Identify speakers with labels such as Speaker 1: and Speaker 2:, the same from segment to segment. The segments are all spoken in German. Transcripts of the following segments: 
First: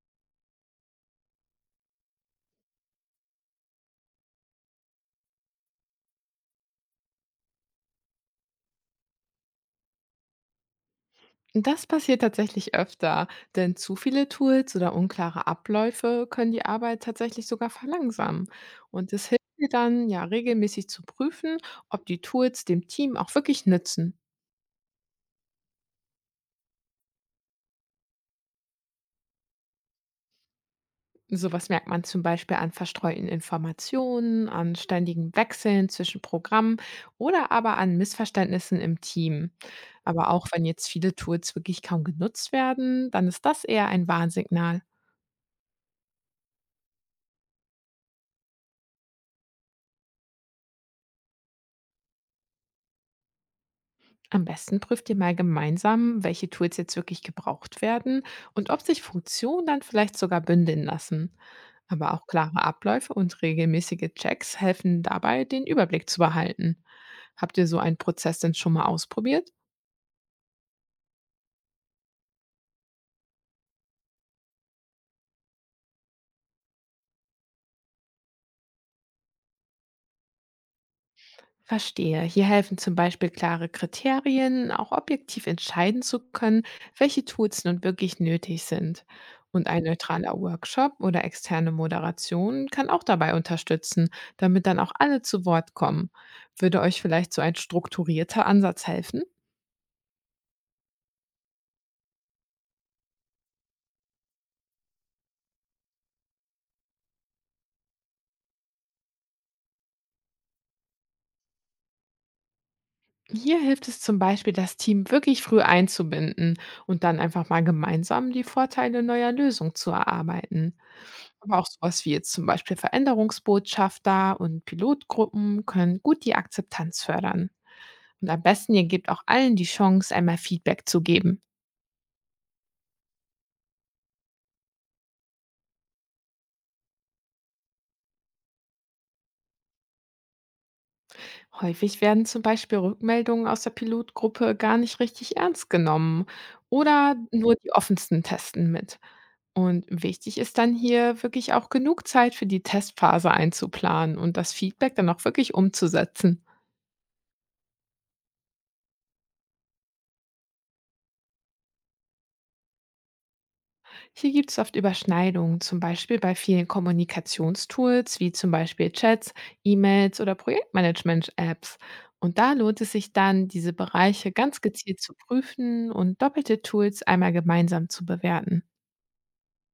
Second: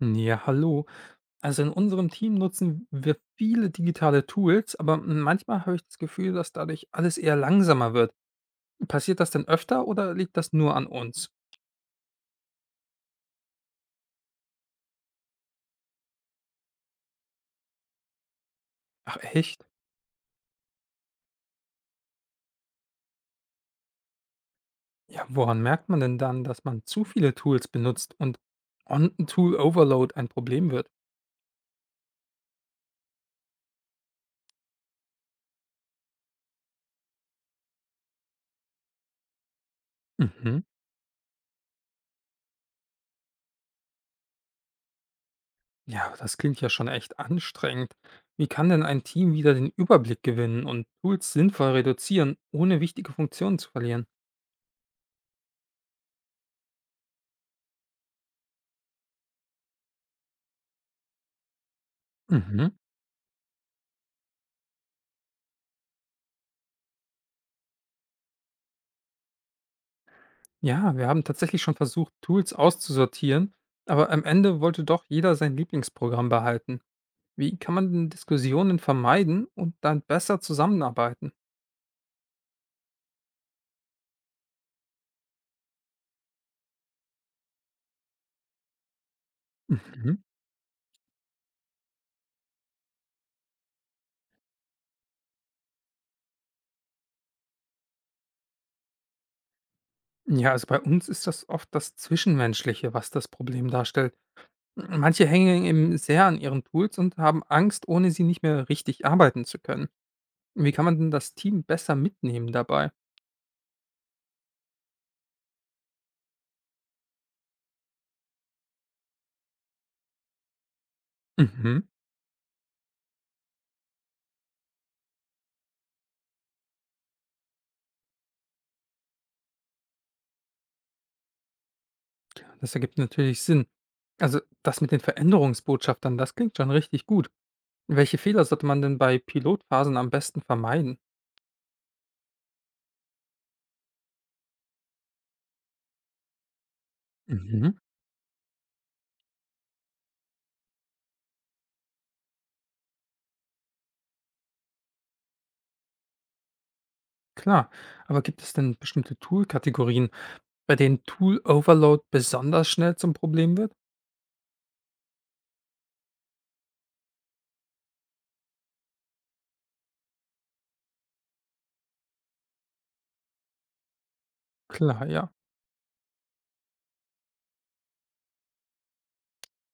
Speaker 1: Ja, hallo. Also in unserem Team nutzen wir viele digitale Tools, aber manchmal habe ich das Gefühl, dass dadurch alles eher langsamer wird. Passiert das denn öfter oder liegt das nur an uns?
Speaker 2: Das passiert tatsächlich öfter, denn zu viele Tools oder unklare Abläufe können die Arbeit tatsächlich sogar verlangsamen. Und
Speaker 1: Ach
Speaker 2: es hilft
Speaker 1: echt?
Speaker 2: dir dann, ja, regelmäßig zu prüfen, ob die Tools dem Team auch wirklich nützen.
Speaker 1: Ja, woran merkt man denn dann, dass man zu viele Tools benutzt und On-Tool-Overload ein Problem wird?
Speaker 2: Sowas merkt man zum Beispiel an verstreuten Informationen, an ständigen Wechseln zwischen Programmen oder aber an Missverständnissen im Team. Aber auch
Speaker 1: Mhm.
Speaker 2: wenn jetzt viele Tools wirklich kaum genutzt werden, dann ist das eher ein Warnsignal.
Speaker 1: Ja, das klingt ja schon echt anstrengend. Wie kann denn ein Team wieder den Überblick gewinnen und Tools sinnvoll reduzieren, ohne wichtige Funktionen zu verlieren?
Speaker 2: Am besten prüft ihr mal gemeinsam, welche Tools jetzt wirklich gebraucht werden und ob sich Funktionen dann vielleicht sogar bündeln lassen. Aber auch klare
Speaker 1: Mhm.
Speaker 2: Abläufe und regelmäßige Checks helfen dabei, den Überblick zu behalten. Habt ihr so einen Prozess denn schon mal ausprobiert?
Speaker 1: Ja, wir haben tatsächlich schon versucht, Tools auszusortieren, aber am Ende wollte doch jeder sein Lieblingsprogramm behalten. Wie kann man denn Diskussionen vermeiden und dann besser zusammenarbeiten?
Speaker 2: Verstehe. Hier helfen zum Beispiel klare Kriterien, auch objektiv entscheiden zu können, welche Tools nun wirklich nötig sind. Und ein
Speaker 1: Mhm.
Speaker 2: neutraler Workshop oder externe Moderation kann auch dabei unterstützen, damit dann auch alle zu Wort kommen. Würde euch vielleicht so ein strukturierter Ansatz helfen?
Speaker 1: Ja, also bei uns ist das oft das Zwischenmenschliche, was das Problem darstellt. Manche hängen eben sehr an ihren Tools und haben Angst, ohne sie nicht mehr richtig arbeiten zu können. Wie kann man denn das Team besser mitnehmen dabei?
Speaker 2: Hier hilft es zum Beispiel, das Team wirklich früh einzubinden und dann einfach mal gemeinsam die Vorteile neuer Lösung zu erarbeiten. Aber auch
Speaker 1: Mhm.
Speaker 2: sowas wie jetzt zum Beispiel Veränderungsbotschafter und Pilotgruppen können gut die Akzeptanz fördern. Und am besten, ihr gebt auch allen die Chance, einmal Feedback zu geben.
Speaker 1: Das ergibt natürlich Sinn. Also das mit den Veränderungsbotschaftern, das klingt schon richtig gut. Welche Fehler sollte man denn bei Pilotphasen am besten vermeiden?
Speaker 2: Häufig werden zum Beispiel Rückmeldungen aus der Pilotgruppe gar nicht richtig ernst genommen oder nur die
Speaker 1: Mhm.
Speaker 2: offensten testen mit. Und wichtig ist dann hier wirklich auch genug Zeit für die Testphase einzuplanen und das Feedback dann auch wirklich umzusetzen.
Speaker 1: Klar, aber gibt es denn bestimmte Tool-Kategorien, bei denen Tool-Overload besonders schnell zum Problem wird?
Speaker 2: Hier gibt es oft Überschneidungen, zum Beispiel bei vielen Kommunikationstools wie zum Beispiel Chats, E-Mails oder Projektmanagement-Apps. Und da lohnt es sich dann, diese Bereiche ganz gezielt
Speaker 1: Klar,
Speaker 2: zu
Speaker 1: ja.
Speaker 2: prüfen und doppelte Tools einmal gemeinsam zu bewerten.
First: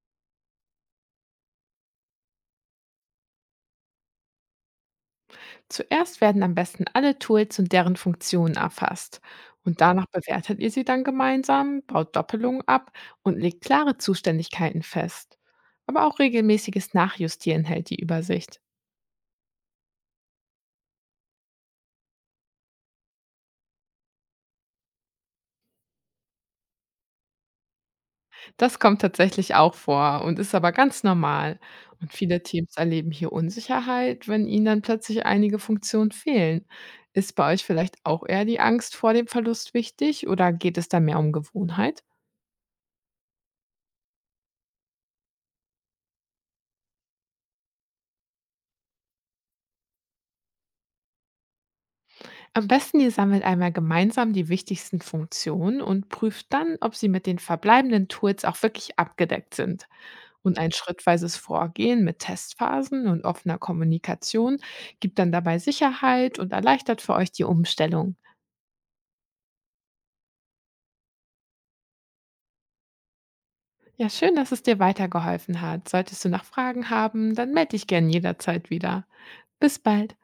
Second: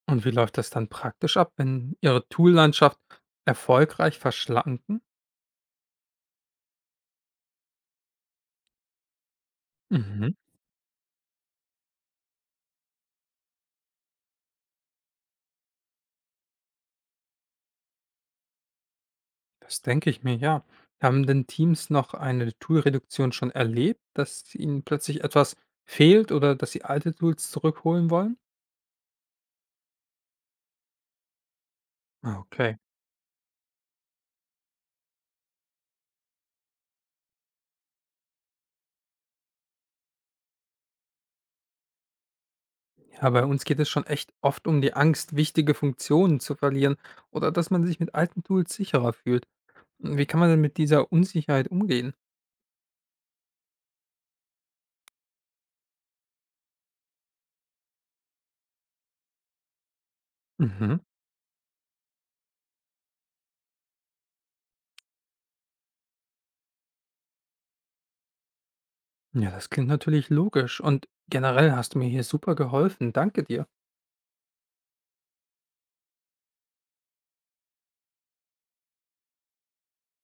Speaker 1: Und wie läuft das dann praktisch ab, wenn Ihre Tool-Landschaft erfolgreich verschlanken?
Speaker 2: Zuerst werden am besten alle Tools und deren Funktionen erfasst. Und danach
Speaker 1: Mhm.
Speaker 2: bewertet ihr sie dann gemeinsam, baut Doppelungen ab und legt klare Zuständigkeiten fest. Aber auch regelmäßiges Nachjustieren hält die Übersicht.
Speaker 1: Das denke ich mir, ja. Haben denn Teams noch eine Tool-Reduktion schon erlebt, dass ihnen plötzlich etwas fehlt oder dass sie alte Tools zurückholen wollen?
Speaker 2: Das kommt tatsächlich auch vor und ist aber ganz normal. Und
Speaker 1: Ah,
Speaker 2: viele
Speaker 1: okay.
Speaker 2: Teams erleben hier Unsicherheit, wenn ihnen dann plötzlich einige Funktionen fehlen. Ist bei euch vielleicht auch eher die Angst vor dem Verlust wichtig oder geht es da mehr um Gewohnheit?
Speaker 1: Ja, bei uns geht es schon echt oft um die Angst, wichtige Funktionen zu verlieren oder dass man sich mit alten Tools sicherer fühlt. Wie kann man denn mit dieser Unsicherheit umgehen?
Speaker 2: Am besten, ihr sammelt einmal gemeinsam die wichtigsten Funktionen und prüft dann, ob sie mit den verbleibenden Tools auch wirklich abgedeckt sind. Und ein
Speaker 1: Mhm.
Speaker 2: schrittweises Vorgehen mit Testphasen und offener Kommunikation gibt dann dabei Sicherheit und erleichtert für euch die Umstellung.
Speaker 1: Ja, das klingt natürlich logisch und generell hast du mir hier super geholfen. Danke dir.
Speaker 2: Ja, schön, dass es dir weitergeholfen hat. Solltest du noch Fragen haben, dann melde dich gern jederzeit wieder. Bis bald.